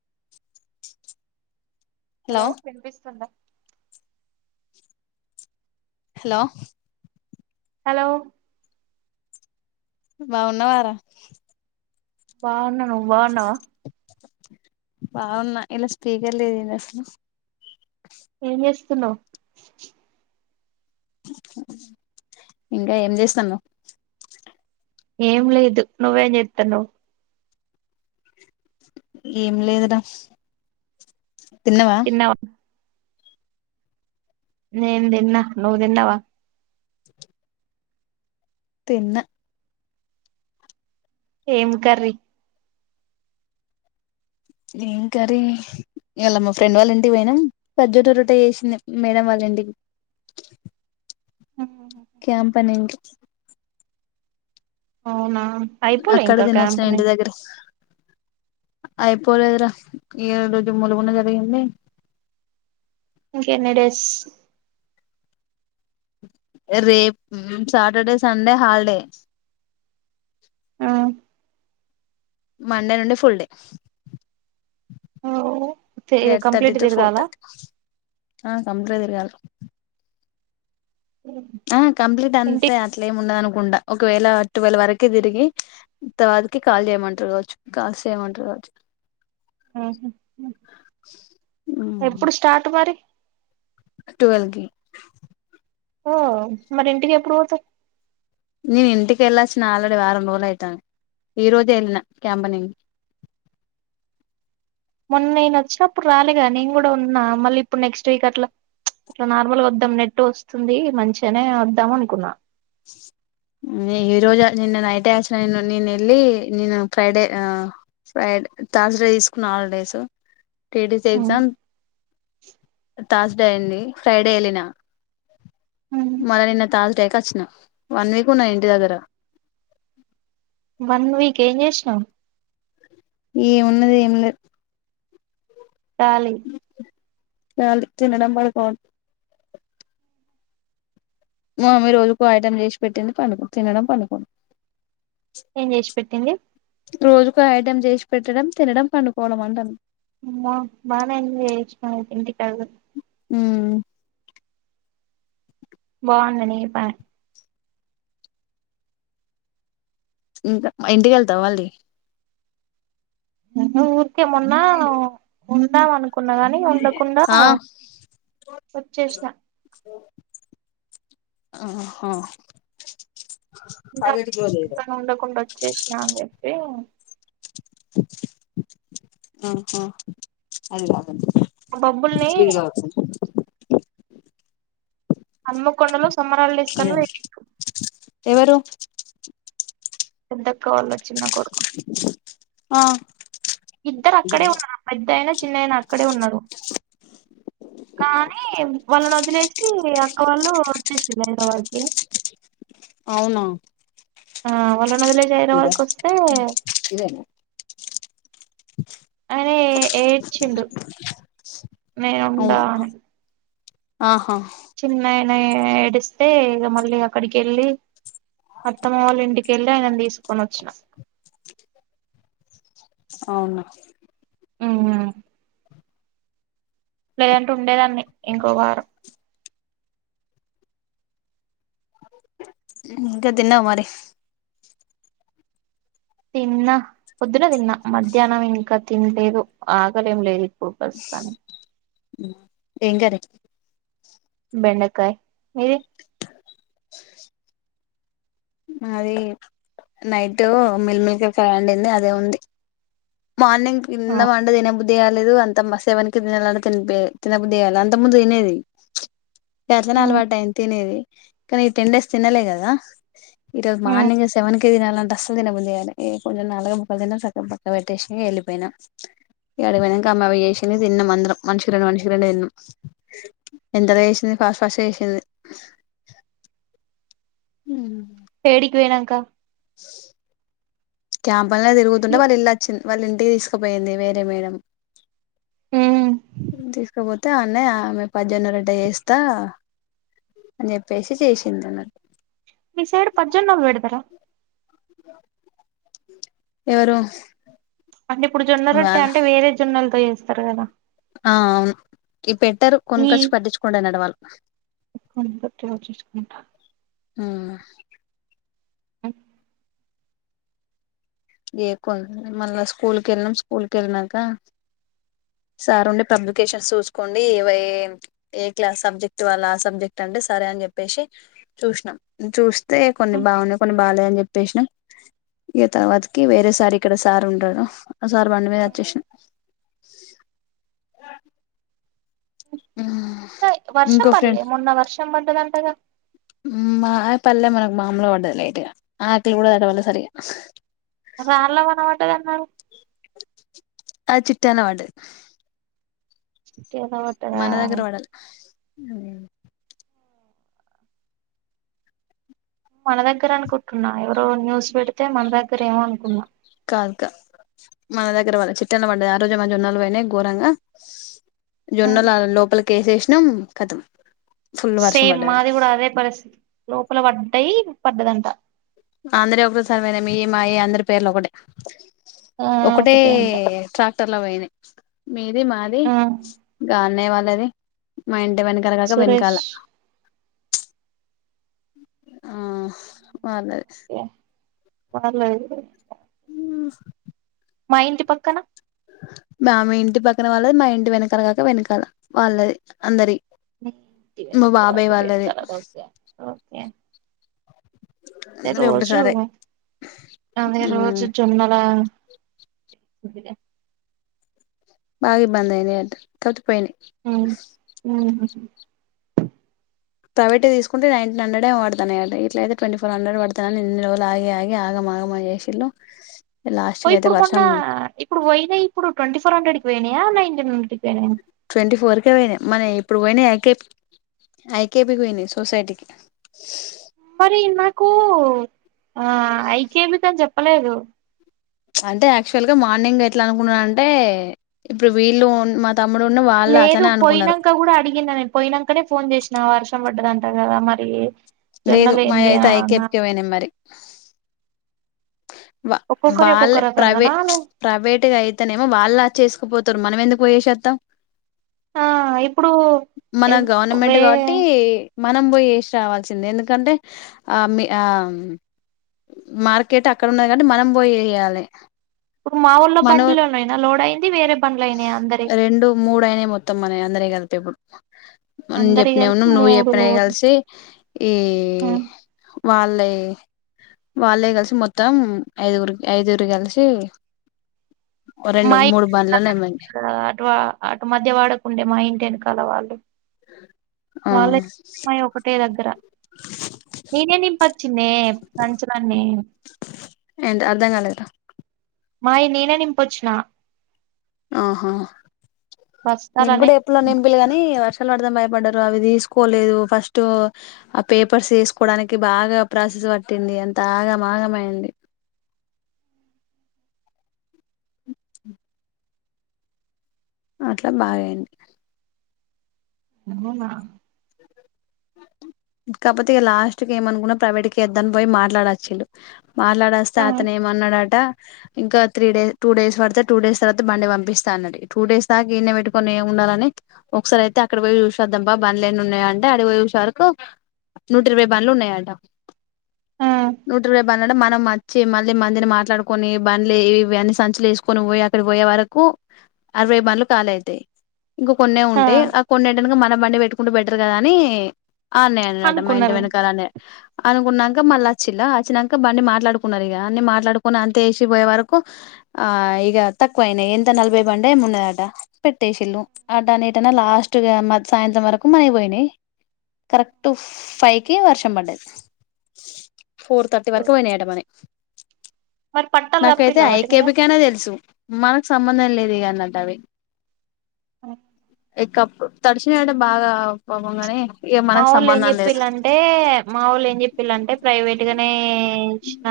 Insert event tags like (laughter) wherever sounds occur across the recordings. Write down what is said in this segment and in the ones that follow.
స్ హలో వినిపిస్తుందా hello hello బాగున్నవారా బాగున్నా నువు బాగున్నావా బాగున్నా ఇన్లా స్పీకర్ లేదు ఏంది అస్లు ఏం చేస్తున్నావ్ ఇంకా ఏం చేస్తానవు ఏం లేదు నువ్వేం చెతానవ్వు ఏం లేదురా తిన్నావా నేన్ తిన్న నువు తిన్నవ తిన్న ఏం కర్రీ ఏం కర్రి ఇయాలా మా ఫ్రెండ్ వాళ్ళ ఇంటికి పోయినా పద్దోట రొట్ట చేసింది క్యాంపనింటి అవునా అయిపోలే అక్కడ ఇంకా తిన్నొచ్చిన క్యాంప్ ని ఇంటి దగ్గర అయిపోలేదు రా ఈ రోజు మూలుగున్న జరిగింది ఇంక ఎన్ని డేస్ రే సాటర్డే సండే హాలిడే ఆ మండే నుండి ఫుల్డే తే ఎట్ తటి కంప్లీట్ టు ఫోర్ తిరగాల తటి కంప్ యల ఆ కంప్లీట్ ఇంటి అంతే అట్లామి ఉండదు అనుకో కుండా ఒకవేళ టువల్ వరకు తిరిగి తర్వాతకి కాల్ చేయమంటారు కావచ్చు కాల్స్ చేయమంటారు కావచ్చు ఆ ఉ ఎప్పుడు సార్ట్ మరి ట్వుల్వ్కి ఓ మరి ఇంటికి ఎప్పుడు పోతారు నేను ఇంటికి వెళ్ళాలచిన ఆల్రెడీ వారం రోజులు అవుతాంది ఈ రోజు వెళ్ళిన క్యాంపనీనకి ఆ మొన్న నేను వచ్చినప్పుడు రాలేగా నేను కూడా ఉన్నా మళ్ళీ ఇప్పుడు నెక్స్ట్ వీక్ అట్లా ఇట్లా నార్మల్గా వద్దాం నెట్ వస్తుంది మంచిగానే వద్దాం అనుకున్నా స్ ఈ రోజు నిన్న నైటే అచ్చిన నిన్న నినేళ్ళి నిను ఫ్రైడే ఆ ఫ్రైడ్ తర్డ్స్ డే తీసుకున్న హాలిడేస్ టీటిసి ఉమ్. ఎగ్జామ్ థాస్డే అయింది ఫ్రైడే వెళ్ళిన మల్ల నిన్న తర్స్ డే కచ్చిన వన్ వీక్ ఉన్నా ఇంటి దగ్గర వన్ వీక్ ఎం చేసినవ్ ఎం ఉన్నది ఎం లేద్ కలి కాలి తిన్నడంబడుకో మామ్మి రోజుకో ఐటం చేసి పెట్టింది పండు తినడం పండుకోడం ఏం చేసి పెెట్టింది కో ఐటమ్ చేసి పెట్టడం తినడం పండుకోవడం అంటన్ అమ్మ బాగానే ఎంజాయ్ చేసినవ్ అయితే ఇంటి కాడికి పో మ్ బాగుంది నీ పనే ఇంకా ఇంటికేళ్తావ మళ్ళీ నువ్ ఊరుకే మెున్న ఉందమన్ కున్నా గని ఉండకుండా ఆ ఒచ్చేసిన ఆహ కాాలటి చేసిన అని చెప్పి అహ ఆ డబ్బుల్ని హన్మకొండలో సమ్మర్ హాలీడ్స్ కానీ అదేనా పెట్టిండ్రు ఎవరు పెద్దక్క వాళ్ళ చిన్న కొడుకు ఆ ఇద్దరు ఇది అక్కడే కాదు ఉన్నారు పెద్ద అయినా చినైనా అక్కడే ఉన్నారు కానీ వాళ్ళని వదిలేసి అక్క వాళ్ళు వచ్చేసిళ్ళు హైదరాబాద్ కి అవునా ఆ వాళ్ళని వదిలేసి ఇద హైదరాబాద్కి వస్తే ఇదేనా అయినే ఏ ఏడ్చిండు నేను ఉండ అవును అని ఆహా చినైనే ఏడిస్తే ఇగ మళ్ళీ అక్కడికేళ్ళి అత్తమ్మ వాళ్ళ ఇంటికెళ్ళి ఆయనను తీసుకొనోచ్చిన అవున మ్ లేదంటే ఉండేదాన్ని ఇంకో వారం ఇంకా తిన్నవ మరి న్న పొద్దున తిన్న మధ్యాహ్నం ఇంకా తినలేదు ఆకలేం లేదు ఇప్పుడు ప్రస్తుతానికి మ్ ఏం కరి బెండకాయ్ మీది మది నైట్ మిల్మిల్క కరి వండింది అదే ఉంది మార్నింగ్ తిందమంటే తిన్నబుద్ది కట్ ట్లేదు అంత మ సేవన్కి తినాలంటే తిన్పె తినబుద్ది కాలే అంత ముందు తినేది ఎట్టనో ఉమ్ అలవాటయింది తినేది. కానీ ఈ టెన్ డేస్ తినలే కదా. ఈరోజు ఉమ్ మార్నింగ్ సెవన్ కి దినాలంటె అస్సలు తినబుద్ధి కాలే. ఏ కొంచెం నాలుగు ముక్కలు తిన్న సక్కగ పక్కకి పెట్టేసినా. ఇంగ ఎళ్ళిపోయినా. ఇక ఆడ పోయినంక అమ్మ చేసింది తిన్నాం అందరం. మనిషికి రెండు మనిషికి రెండు తిన్నాం. ఎంతగా చేసింది, ఫాస్ట్ ఫాస్ట్ గ చేసింది. మ్ ఏడికి పోయినంక? క్యాంపలా తిరుగుతుంటే వాళ్ ఇల్లోచ్చింది. వాళ్ ఇన్ తీసుకపోయింది వేరే మేడం. ఉమ్ తీసుకోపోతే అన్నే ఆమె పజన్నరోట్ట చేస్తా అని చెప్పేసి చేసింది అన్నట్టు. వి సైడ్ పజొన్నల్ పెడతారా? ఎవరు అంటే ఇప్పుడు జొన్న రొట్టే వాళ్ళ అంటే వేరే జొన్నలతో చేస్తారు కదా! ఆ అవును. ఈ పెట్టరు. ఈ కొనుకొచ్చి పట్టించుకోండెనంట వాళ్ళు. చూసుకొని గట్టిగా చూసుకుంటా మ్ అ ఏ కొన్ మళ్ళా స్కూల్ కెళ్ళినం. స్కూల్ కెళ్ళినాక సార్ ఉండి పబ్లికేషన్స్ చూసుకోండి. ఏవ ఏ క్లాస్ సబ్జెక్ట్ అలా సబ్జెక్ట్ అ టె సరే అని చెప్పేసి, చూసినం. చూస్ తె కొన్ని బాగున్నాయి కొన్ని బాగలే అని చెప్పేసినమ్. ఇగ తర్వాత కి వేరే సార్ ఇక్కడ సార్ ఉంటారు. ఆ సార్ బండి మీద వచ్చేసిన. ఆ హై వర్షం ఇంకో పడలే, ఫ్రెండ్ మొన్న వర్షం పడ్డదంటగా? మా పల్లె. మనకి మామలు గా పడ్డది లేయిట్గా. ఆకులుకూడ తడవలే సరిగ. రాళ్ల వాన పడ్డదన్నారు? అ చిట్టాన పడ్డది. ఏదో పడ్డదా మన దగ్గర పడలే. మ్ మన దగ్గర అనుకుటున్నా. ఎవరో న్యూస్ పెడితే మన దగ్గరేమో అనుకున్నా. కాదుకా మన దగ్గర పల్లె చిట్టాన పడ్డది. ఆ రోజె మా జొన్నలు పోయినాయి ఘోరంగా. జొన్నల్ ఆ లోపలికేసేసినాం. కథం. సేమ్ మాది కూడ అదే పరిస్థితి. లోపల పడ్డయి పడ్డదంట. అందరివి ఒకే సారి పోయినాయి. మీయి మాయి అందరి పేర్లు ఒకటే. ఆ ఒకటే అంట ట్రాక్టర్ లో పోయినాయి. మీది మాది ఆ గాని అన్నయ వాళ్ళది. మా ఇంటి వెనకాల కాక, వెనకాల. సురేష్ ఆ వాళ్ళది యా వాళ్లది కూడా మా ఇంటి పక్కన మా మీ ఇంటి పక్కన వాళ్ళది, మా ఇంటి వెనకాల కాక వెనకాల వాళ్ళది అందరియి మీ ఇంటి వెనకాల కాక వెనకాల. ఓకె. ఓకె. అదే అందరి రోజు ఒకటేసారే అదే రోజు జొన్నల బుద్దిలె బాగిబ్బందైనాయంట కాపోతే పోయినాయి మ్. మ్ ప్రైవేటగ తీసుకుంటే, నైన్టీన్ హండ్రెడ్ ఏమో పడతన్నాయంట. ఇట్లయితే ట్వంటీ ఫోర్ హండ్రెడ్ పడతాయని, ఇన్ని రోజులు ఆగి, ఆగి, ఆగం మాగమ చేసిళ్ళు. లాస్ట్ ఓ కి అయితే ఇప్పుడు మొన్న వర్షం ఇప్పుడు పోయినా, ఇప్పుడు ట్వంటీ ఫోర్ హండ్రెడ్ కి పోయినాయా? నైన్టీన్ హండ్రెడ్ కి పోయినాయా? ట్వంటీ ఫోర్కే పోయినాయి. మన ఇప్పుడు పోయినాయ కే ఐ కే పి కి పోయినయ్ సొసైటీకి కూ ఆ ఐ కే పి కని చెప్పలేదు అంటే యాక్చువల్ గ మార్నింగ్ ఎట్లనుకున్నానంటే ఇప్పుడు వీళ్ళు మన్ లేదు పోయినంక గూడా అడిగిన నేను, పోయినంకనే ఫోన్ జేసినా వర్షం పడ్డదని అంట కదా మరీ లేదు మాయయితే ఐ కే పి కే పోయినయ్ మరి వా ఒక్కొక్కరి వాళ్ళ ఒక్కొక్క ప్రైవే రకంగానా మ్చ్ ప్రైవేట్గ అయితేనేమో వాళ్ళచ్చేసుకోపోత్ తరు మనమెందుకు పోయేషత్తం ఆ ఇప్పుడు మన గవర్నమెంట్ వే గాబట్టి మనం బోయి ఏసి రావాల్సిందే, ఎందుకంటే ఆ మి ఆ మార్క్ కెట్ అక్కడున్నది గాబట్టి మనం బోయి ఏయాలి ప్పుడు మా వోళ్ల బండ్లో నేనా లోడ్ అయిన్ రెండు, మూడయినయ్ మొత్తం మనయ్ అందరయి కలిపి ఇప్పుడు న్ అందరి చెప్పినయును కలిపి నువ్వు మూడు చెప్పినయి లోడ్లు కలిసి ఈ వాళ్ళే వాళ్ళే కలిసి మొత్తం ఐదుగురికి ఐదుగురు గలిసి ఒ రెండు మూడు బండ్లను ఎమ్ ఆ అటు వా అటు మధ్య వాడకుండే మా ఇంటి ఎనకాల వాళ్ళు వాళ్ళయును మాయి ఒకటే దగ్గర నేనే నింపచ్చిన్నే సంంచులన్నీ ఏంద్ అర్థం గాలెదురా మాయి నేనే నింపొచ్చిన ఆహా మేం బస్తాలనే గుడ ఎప్పుడో నింపిల్లు గనీ వర్షాలు పడ్ మ్ భయపడ్డరు అవి దీస్కోలేదు ఫస్ట్ ఆ పేపర్స్ తీస్కోడానికి బాగా ప్రాసెస్ పట్టింది అంత ఆగమాగమైంది అ అట్ల బాగైంది అవునా కాపోతే ఇగ లాస్ట్ కి ఏమనుకున్న ప్రైవేట్ కియద్దని పోయి మాట్లాడచ్చిల్లు మాట్లాడస్తే ఆ అతను ఏమన్నడటా ఇంక త్రీ, డేస్ టూ డేస్ పడ్తది టూ డేస్ తర్వాత బండి పంపిస్త అన్నడు టూ డేస్ దాకా ఇన్నె పెట్టుకొని ఏమ్ డాలని ఒకసారయితే అక్కడ బోయి చూసోద్దాం బా బండ్ల్ లెన్నున్నాయాంటె ఆడికిబోయి చూసే వార్కు నూట ఇరవై బండ్లు ఉన్నయట. ఆ నూటిరవై బన్ టే మనమచ్చి మళ్ళీ మందిని మాట్లాడుకొని బండ్లే వి అని సంచిలేసుకొని బోయి అక్కడ బోయే వరకు అరవై బండ్లు కాలి అయితయి ఇంక కొన్నే ఉంటయి ఆ కొన్నీటెనక మన బండి పెట్టుకుంటే బెటర్ కదా అని ఆ అన్నయన్నడట మా ఇంటి అనుకున్నారు వెనకాలన్నయ, అనుకున్నాంక మళ్ళచ్చిళ్ళ అచ్ వచ్చినాక బండి మాట్లాడుకున్నారు ఇక అన్ని మాట్లాడుకుని అంతే వేసి పోయే వరకు ఆ ఇగ తక్కువ ఎంత నలభై బండే (unintelligible) పెట్టేసి ఇల్లు ఆటా నటన్న లాస్ట్గా సాయంత్రం వరకు కు అయిపోయినాయి కరెక్ట్ ఫైవ్ కి వర్షం పడ్డది ఫోర్ తర్టీ వరకు పోయిన అట మనే మరి పట్టాలు నాకైతే కప్పిలా వాటి మీద ఐకేబికనే తెలుసు మ సంబంధం లేదు (unintelligible) అవి తడిచిన (unintelligible) బాగ (unintelligible) మా ఓల్లు ఏం చెప్పిళంటే మా ఓళ్ళు ఏం చెప్పిళంటే ప్రైవేట్ గానే ఇచ్చిన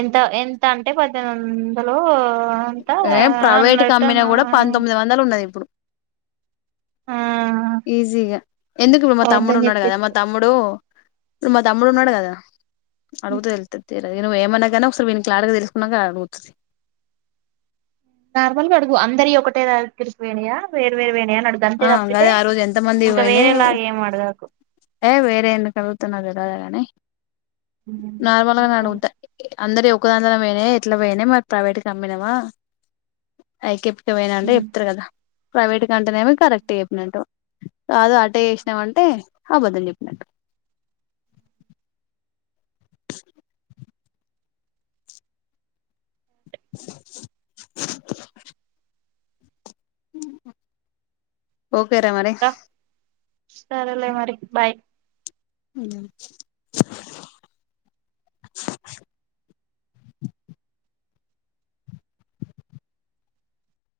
ఎంత ఎంత అంటే పద్దెనిమిది వందలు అంతా ఆ ఏ ప్రైవేట్ అన్నటు కంపెనీ కూడా పంతొమ్మిది వందలు ఉన్నది ఇప్పుడు ఆ ఈజీగా ఎందుకు ఇప్పుడు మా తమ్ముడు అవద్దని ఉన్నాడు కదా చెప్పింది మా తమ్ముడు మ తమ్ముడు వున్నాడు కదా అడుగుతే నువ్వు ఏమన్నాగానే ఒకసారి వీ (unintelligible) తెలుసుకున్నాక అడుగుతుంది నార్మల్గ అడుగు అందరియి ఒకటే దగ్గరికి పోయినయా వేర్ వేరు పోయినయనడుగు గంతే ఆ తప్పితే గదే ఆ రోజు ఎంత మంది ఇంక పోయినయి వేరేలాగ ఏం అడగకు ఏ వేరే ఎందుకడుగుత నాక్ దెల్వదా గనీ మ అందరి ఒకదన్లో పోయినాయి ఎట్ల పోయినాయి మావి అమ్మినామ (unintelligible) ఏమైనా అంటే చెప్తారు కదా ప్రైవేట్ కంటేనేమి కరెక్ట్ చెప్పినట్టు కాదు అట్టే చేసినావంటే (unintelligible) ఓకే రా మరి ఇంకా సరేలే మరి బాయ్ అవు